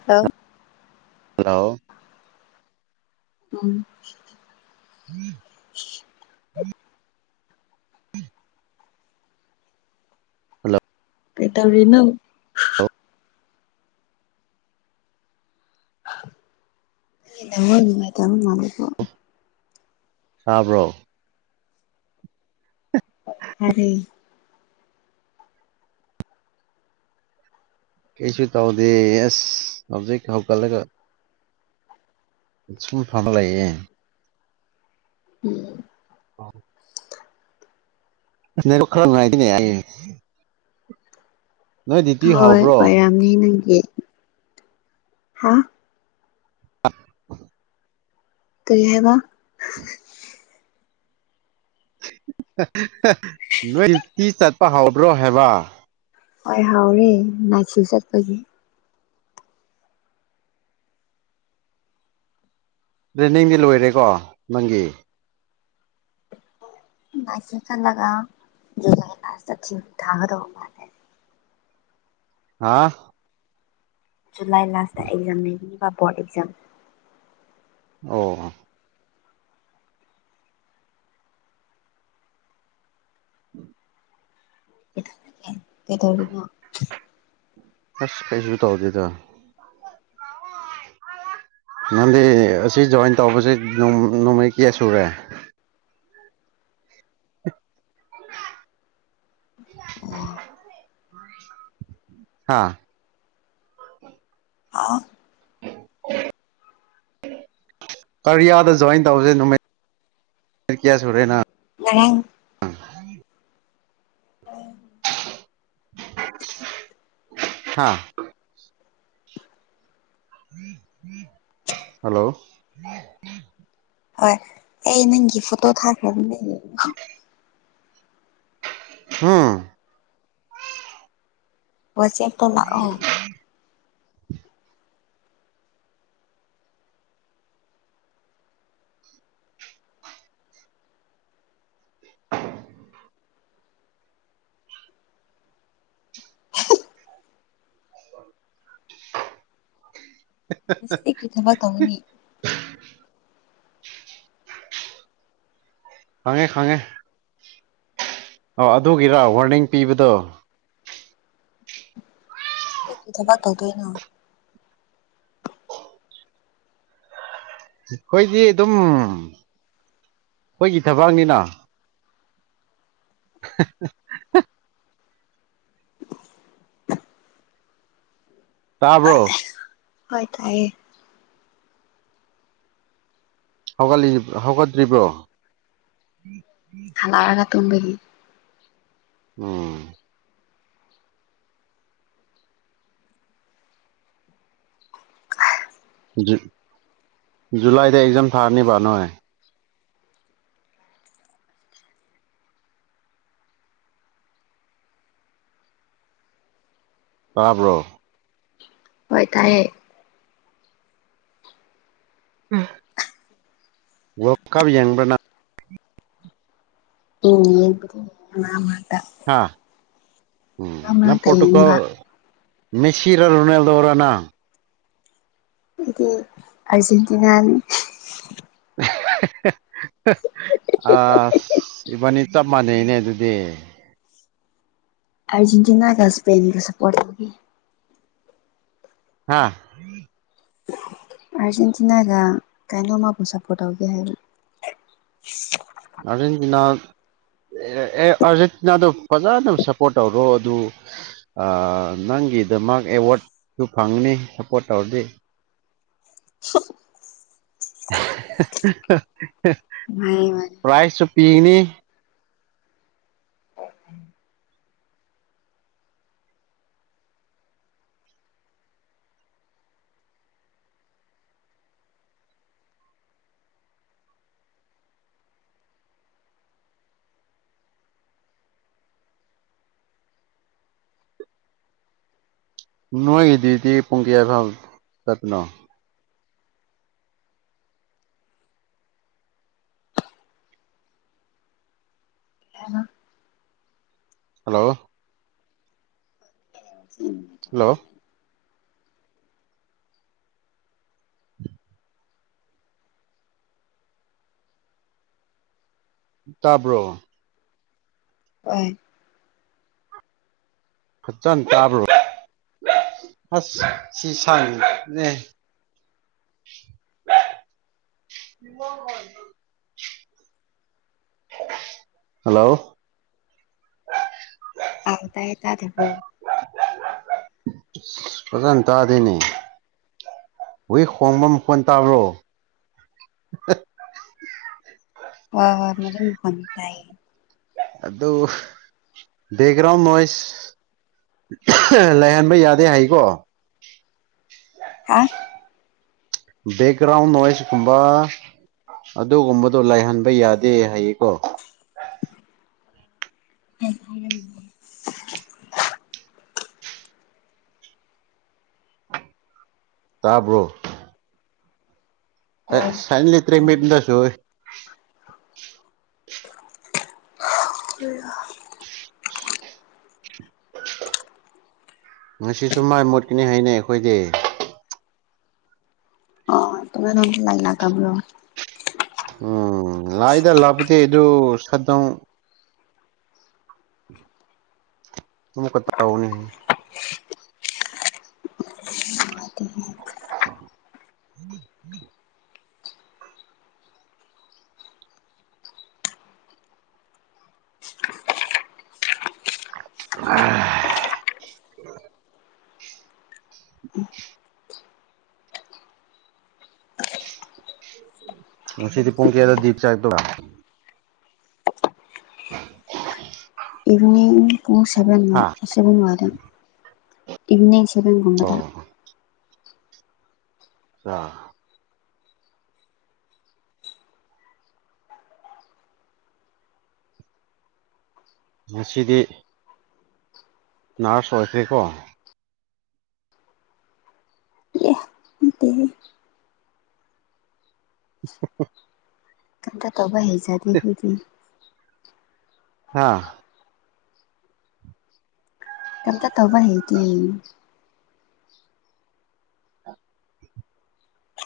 [unintelligible] hello ꯎꯝ ꯎꯝ hello ꯀꯩꯗꯧꯔꯤꯅꯣ network ꯅꯨꯡꯉꯥꯏꯇꯕ ꯃꯥꯟꯂꯦꯀꯣ ꯇꯥꯕ꯭ꯔꯣ ꯇꯥꯔꯦ ꯀꯩꯁꯨ ꯇꯧꯗꯦ ꯑꯁ ꯍꯧꯖꯤꯛ ꯍꯧꯒꯠꯂꯒ ꯁꯀꯨꯜ ꯊꯥꯕ ꯂꯩꯌꯦ ꯎꯝ ꯍ ꯅꯦꯠꯋꯥ ꯈꯔ ꯅꯨꯡꯉꯥꯏꯇꯦꯅꯦ ꯑꯩ ꯅꯣꯏ ꯗ꯭ꯌꯨꯇꯤ ꯍꯣꯏ ꯍꯧꯕ꯭ꯔꯣ ꯑꯣꯏꯔꯝꯅꯤ ꯅꯪꯒꯤ ꯍꯥ ꯀꯔꯤ ꯍꯥꯏꯕ ꯅꯣꯏ ꯗꯌꯨꯇꯤ ꯆꯠꯄ ꯍꯥꯎꯔꯕ꯭ꯔꯣ ꯍꯥꯏꯕ ꯍꯣꯏ ꯍꯥꯎꯔꯦ ꯅꯥꯏꯠꯁꯨ ꯆꯠꯄꯒꯤ ꯇ꯭ꯔꯦꯅꯤꯡꯗꯤ ꯂꯣꯏꯔꯦꯀꯣ ꯅꯪꯒꯤ [unintelligible] ꯍꯥꯥ ꯖꯨꯂꯥꯏ ꯂꯥꯁꯇ ꯑꯦꯛꯖꯥꯝꯕꯤꯕ ꯕꯣꯔꯗ ꯑꯦꯛꯖꯥꯝ ꯑꯣ ꯎꯝ ꯀꯩꯗꯧꯔꯤꯒꯦ ꯀꯩꯗꯧꯔꯤꯅꯣ ꯑꯁ ꯀꯩꯁꯨ ꯇꯧꯗꯦꯗ ꯅꯪꯗꯤ ꯑꯁꯤ ꯖꯣꯏꯟ ꯇꯧꯕꯁꯦ ꯅꯣꯡ ꯅꯣꯡꯃꯩ ꯀꯌꯥ ꯁꯨꯔꯦ [inaudible] ꯑꯣ ꯍꯥꯥ ꯑꯥ [inaudible] ꯀꯥꯔꯤꯌꯥꯗ ꯖꯣꯏꯟ ꯇꯧꯁꯦ ꯅꯨꯃꯤꯠ ꯀꯌꯥ ꯁꯨꯔꯦꯅ [unintelligible] [unintelligible] [unintelligible] ꯍꯥꯥ ꯍꯜꯂꯣ [unintelligible] ꯍꯣꯏ ꯑꯩ ꯅꯪꯒꯤ ꯐꯣꯇꯣ ꯊꯥꯈ꯭ꯔꯕꯅꯦ [unintelligible] ꯋꯥꯆꯦꯞꯇ ꯂꯥꯛꯑꯣ [unintelligible] [inaudible] ꯉꯁꯤꯗꯤ ꯀꯔꯤ ꯊꯕꯛ ꯇꯧꯒꯅꯤ ꯈꯪꯉꯦ ꯈꯪꯉꯦ ꯑꯣ ꯑꯗꯨꯒꯤꯔꯥ ꯋꯥꯔꯅꯤꯡ ꯄꯤꯕꯗꯣ [unintelligible] ꯊꯕꯛ ꯇꯧꯗꯣꯏꯅꯣ ꯑꯩꯈꯣꯏꯗꯤ ꯑꯗꯨꯝ ꯑꯩꯈꯣꯏꯒꯤ ꯊꯕꯛꯅꯤꯅ [unintelligible] ꯇꯥꯕ꯭ꯔꯣ ꯍꯣꯏ ꯇꯥꯏꯌꯦ ꯍꯧꯒꯠꯂꯤ ꯍꯧꯒꯠꯇ꯭ꯔꯤꯕ꯭ꯔꯣ [unintelligible] ꯊꯥꯔꯒ ꯇꯨꯝꯕꯒꯤ ꯎꯝ ꯖꯨ ꯖꯨꯂꯥꯏꯗ ꯑꯦꯛꯖꯥꯝ ꯊꯥꯔꯅꯤꯕ ꯅꯣꯏ ꯇꯥꯕ꯭ꯔꯣ ꯍꯣꯏ ꯇꯥꯏꯌꯦ ꯋꯥꯔꯜ ꯀꯞ ꯌꯦꯡꯕ꯭ꯔ ꯅꯪ ꯌꯦꯡꯉꯦ ꯑꯩꯕꯨꯗꯤ ꯃꯔꯛ ꯃꯔꯛꯇ ꯍꯥꯥ ꯎꯝ ꯃꯔꯛ ꯅꯪ ꯃꯔꯛꯇ ꯄꯣꯔꯇꯨꯒꯜ ꯌꯦꯡꯕ ꯃꯦꯁꯤꯔꯥ ꯔꯨꯅꯦꯜꯗꯣꯔꯥ ꯅꯪ ꯑꯩꯗꯤ ꯑꯔꯖꯦꯟꯇꯤꯅꯥꯅꯤ [unintelligible] ꯑꯁ ꯏꯕꯥꯅꯤ ꯆꯞ ꯃꯥꯟꯅꯩꯅꯦ ꯑꯗꯨꯗꯤ ꯑꯔꯖꯦꯟꯇꯤꯅꯥꯒ ꯁꯄꯦꯟꯒ ꯁꯄꯣꯔꯠ ꯇꯧꯏ ꯍꯥꯥ ꯑꯥꯔꯖꯦꯟꯇꯤꯅꯥꯒ ꯀꯩꯅꯣꯃꯕꯨ ꯁꯞꯄꯣꯔꯠ ꯇꯧꯒꯦ ꯍꯥꯏꯕ [inaudible] ꯑꯔꯖꯦꯟꯇꯤꯅꯥ ꯑꯦ ꯑꯥꯔꯖꯦꯟꯇꯤꯅꯥꯗꯣ ꯐꯖꯅ ꯁꯞꯄꯣꯔꯠ ꯇꯧꯔꯣ ꯑꯗꯨ ꯑ ꯅꯪꯒꯤꯗꯃꯛ ꯑꯦꯋꯥꯔꯗꯁꯨ ꯐꯪꯅꯤ ꯁꯞꯄꯣꯔꯠ ꯇꯧꯔꯗꯤ [unintelligible] [unintelligible] ꯍ ꯃꯥ ꯔꯥꯏꯁꯁꯨ ꯄꯤꯒꯅꯤ ꯅꯣꯏꯒꯤꯗꯤꯗꯤ ꯄꯨꯡꯀꯤ꯭ꯌꯥ ꯐ ꯆꯄꯅꯣ ꯍꯅ ꯍꯜꯂꯣ ꯎꯝ ꯍꯜꯂꯣ ꯇꯥꯕ꯭ꯔꯣ ꯍ ꯐꯖꯅ ꯇꯥꯕ꯭ꯔꯣ ꯑꯁ ꯁꯤ ꯁꯪꯉꯤꯅꯦ ꯃ ꯍꯜꯂꯣ ꯍ ꯑꯥꯎ ꯇꯥꯏ ꯇ ꯊꯕꯣ ꯑꯗꯨ ꯇ ꯑꯗꯨꯅꯤ ꯍꯏ ꯍꯣꯡꯕ ꯃꯈꯣꯟ ꯇꯥꯕ꯭ꯔꯣ ꯍꯣꯏ ꯍꯣꯏ ꯃ ꯐꯣꯟꯟ ꯇꯏꯌꯦ ꯑꯗꯨꯣ ꯦꯒ꯭ꯔꯥꯎ ꯃꯣꯏꯁ ꯂꯩꯍꯟꯕ ꯌꯥꯗꯦ ꯍꯥꯏꯀꯣ ꯍꯥ ꯕꯦꯛꯒ꯭ꯔꯥꯎꯟ ꯣꯏꯁ ꯀꯨꯝꯕ ꯑꯗꯨꯒꯨꯝꯕꯗꯣ ꯂꯥꯏꯍꯟꯕ ꯌꯥꯗꯦ ꯍꯥꯏꯌꯦꯀꯣ [unintelligible] ꯇꯥꯕ꯭ꯔꯣ ꯍꯣꯏ ꯁꯥꯏꯟ ꯏꯂꯦꯛꯇ꯭ꯔꯤꯛ ꯇꯥꯏ ꯃꯤꯞꯗꯁꯨ ꯀ ꯉꯁꯤꯁꯨ ꯃꯥꯏ ꯃꯣꯠꯀꯅꯤ ꯍꯥꯏꯩꯅꯩ ꯑꯩꯈꯣꯏꯗꯤ ꯑꯣ ꯇ ꯊꯣꯟ ꯂꯥꯏꯂ ꯀꯕꯨ꯭ꯔꯣ ꯎꯝ ꯂꯑꯗ ꯂꯥꯛꯄꯗꯤ ꯑꯗꯨ ꯁꯠꯇꯣꯡ ꯑꯃꯃꯛ ꯀ [unintelligible] ꯎꯝ ꯎꯝ ꯑ ꯉꯁꯤꯗꯤ ꯄꯨꯡ ꯀꯌꯥꯗ ꯗꯤꯞ ꯆꯥꯏꯛꯇꯣꯏꯔ [unintelligible] ꯏꯚꯅꯤꯡ ꯄꯨꯡꯚꯦꯟꯚꯦꯟ ꯍꯥ ꯅꯨꯡꯗ ꯏꯅꯦ ꯆꯕꯟ ꯀꯨꯝꯕꯗ ꯑꯣ ꯑ ꯉꯁꯤꯗꯤ ꯅꯔꯁ ꯑꯣꯏꯈ꯭ꯔꯦꯀꯣ ꯎ [unintelligible] ꯀꯟꯇ ꯇꯧꯕ ꯍꯩꯖꯗꯦ ꯍꯨꯣꯏꯗꯤ ꯍꯥꯥ ꯀꯝꯇ ꯇꯧꯧꯕ ꯍꯦꯇ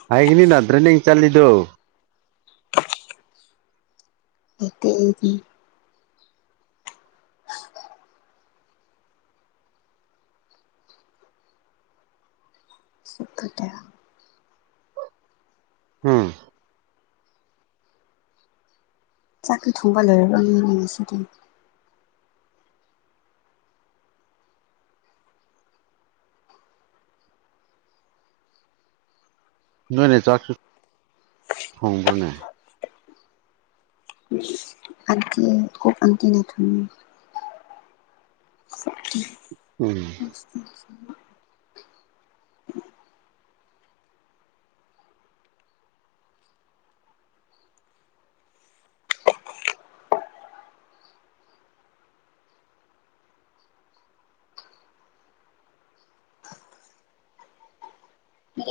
ꯍꯥꯏꯒꯅꯤ ꯅꯠꯇ꯭ꯔ ꯅ ꯆꯠꯂꯤꯗꯨꯣ ꯑꯣꯀꯦ ꯁꯤꯇ ꯎꯝ ꯆ ꯈꯨ ꯊꯣꯡꯕꯜ ꯂꯩꯔꯔꯕ ꯌꯦꯅꯁꯤꯗꯤ ꯅꯣꯏꯅꯦ ꯆꯥꯛꯁꯨ ꯊꯣꯡꯕ꯭ꯔꯣꯅꯦ ꯑ ꯈꯨꯨ ꯑꯪꯀꯤꯅꯦ ꯊꯃꯤ ꯎ ꯎꯝ ꯑ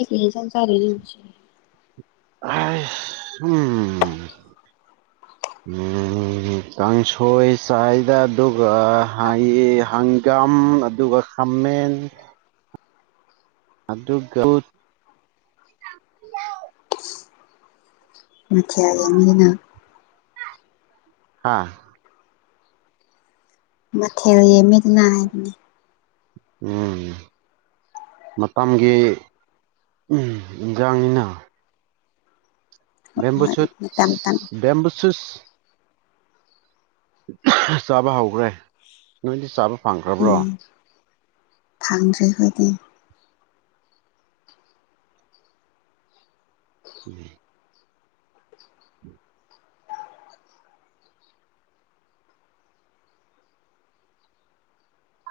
ꯃꯤꯖ ꯆꯔꯦꯁꯤ ꯑ ꯎꯝ ꯎꯝ ꯀꯥꯡꯁꯣꯏ ꯆꯥꯏꯗ ꯑꯗꯨꯒ ꯍꯪꯒꯥꯝ ꯑꯗꯨꯒ ꯍꯃꯦꯟ ꯑꯗꯨ ꯃꯊꯌꯥ ꯌꯥꯅꯤꯅ ꯍꯥꯥ ꯃꯊꯦꯜ ꯃꯤꯒꯅꯥ ꯍꯥꯏꯕꯅꯤ ꯎꯝ ꯃꯇꯝꯒꯤ ꯏꯟꯖꯥꯡꯅꯤꯅ ꯍꯣꯏ ꯕꯦꯦꯝꯕꯨꯆꯠ ꯃꯇꯝ ꯃꯇꯝ ꯕꯦꯦꯝꯕꯨꯆꯨꯁ ꯆꯥꯕ ꯍꯧꯈ꯭ꯔꯦ ꯅꯣꯏꯗꯤ ꯆꯥꯕ ꯐꯪꯈ꯭ꯔꯕ꯭ꯔꯣ ꯐꯪꯗ꯭ꯔꯦꯈꯣꯏꯗꯤ ꯎꯝ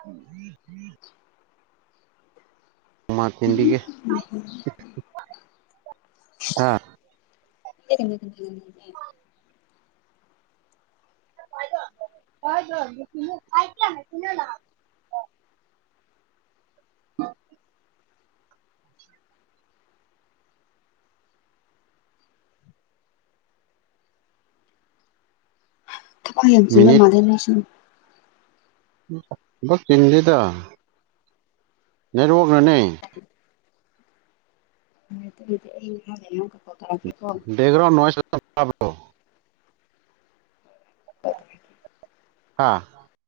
ꯎꯝ ꯎꯝ ꯎꯝ ꯎ ꯃꯥ ꯇꯤꯟꯗꯤꯒ ꯍꯥꯥ ꯀ ꯍꯣꯏ ꯆꯥꯏ ꯀ ꯀꯅ [unintelligible] ꯊꯋꯥꯛ ꯌꯥꯝꯡꯁꯤꯟꯕ ꯃꯤꯅꯤꯠ ꯃꯥꯗꯩꯅꯁꯤꯡ ꯂꯛ ꯆꯤꯡꯁꯤꯗ ꯅꯦꯠꯋꯥꯛꯅꯅꯦ [unintelligible] ꯎ ꯑꯗꯨ ꯑꯗꯨꯗꯤ ꯑꯩ ꯅꯍꯥꯗꯅ ꯑꯃꯨꯛꯇꯊꯊꯔꯛꯀꯦꯀꯣ ꯗꯦꯘꯔꯣ ꯅꯣꯏ ꯆ ꯊ ꯍꯥꯥ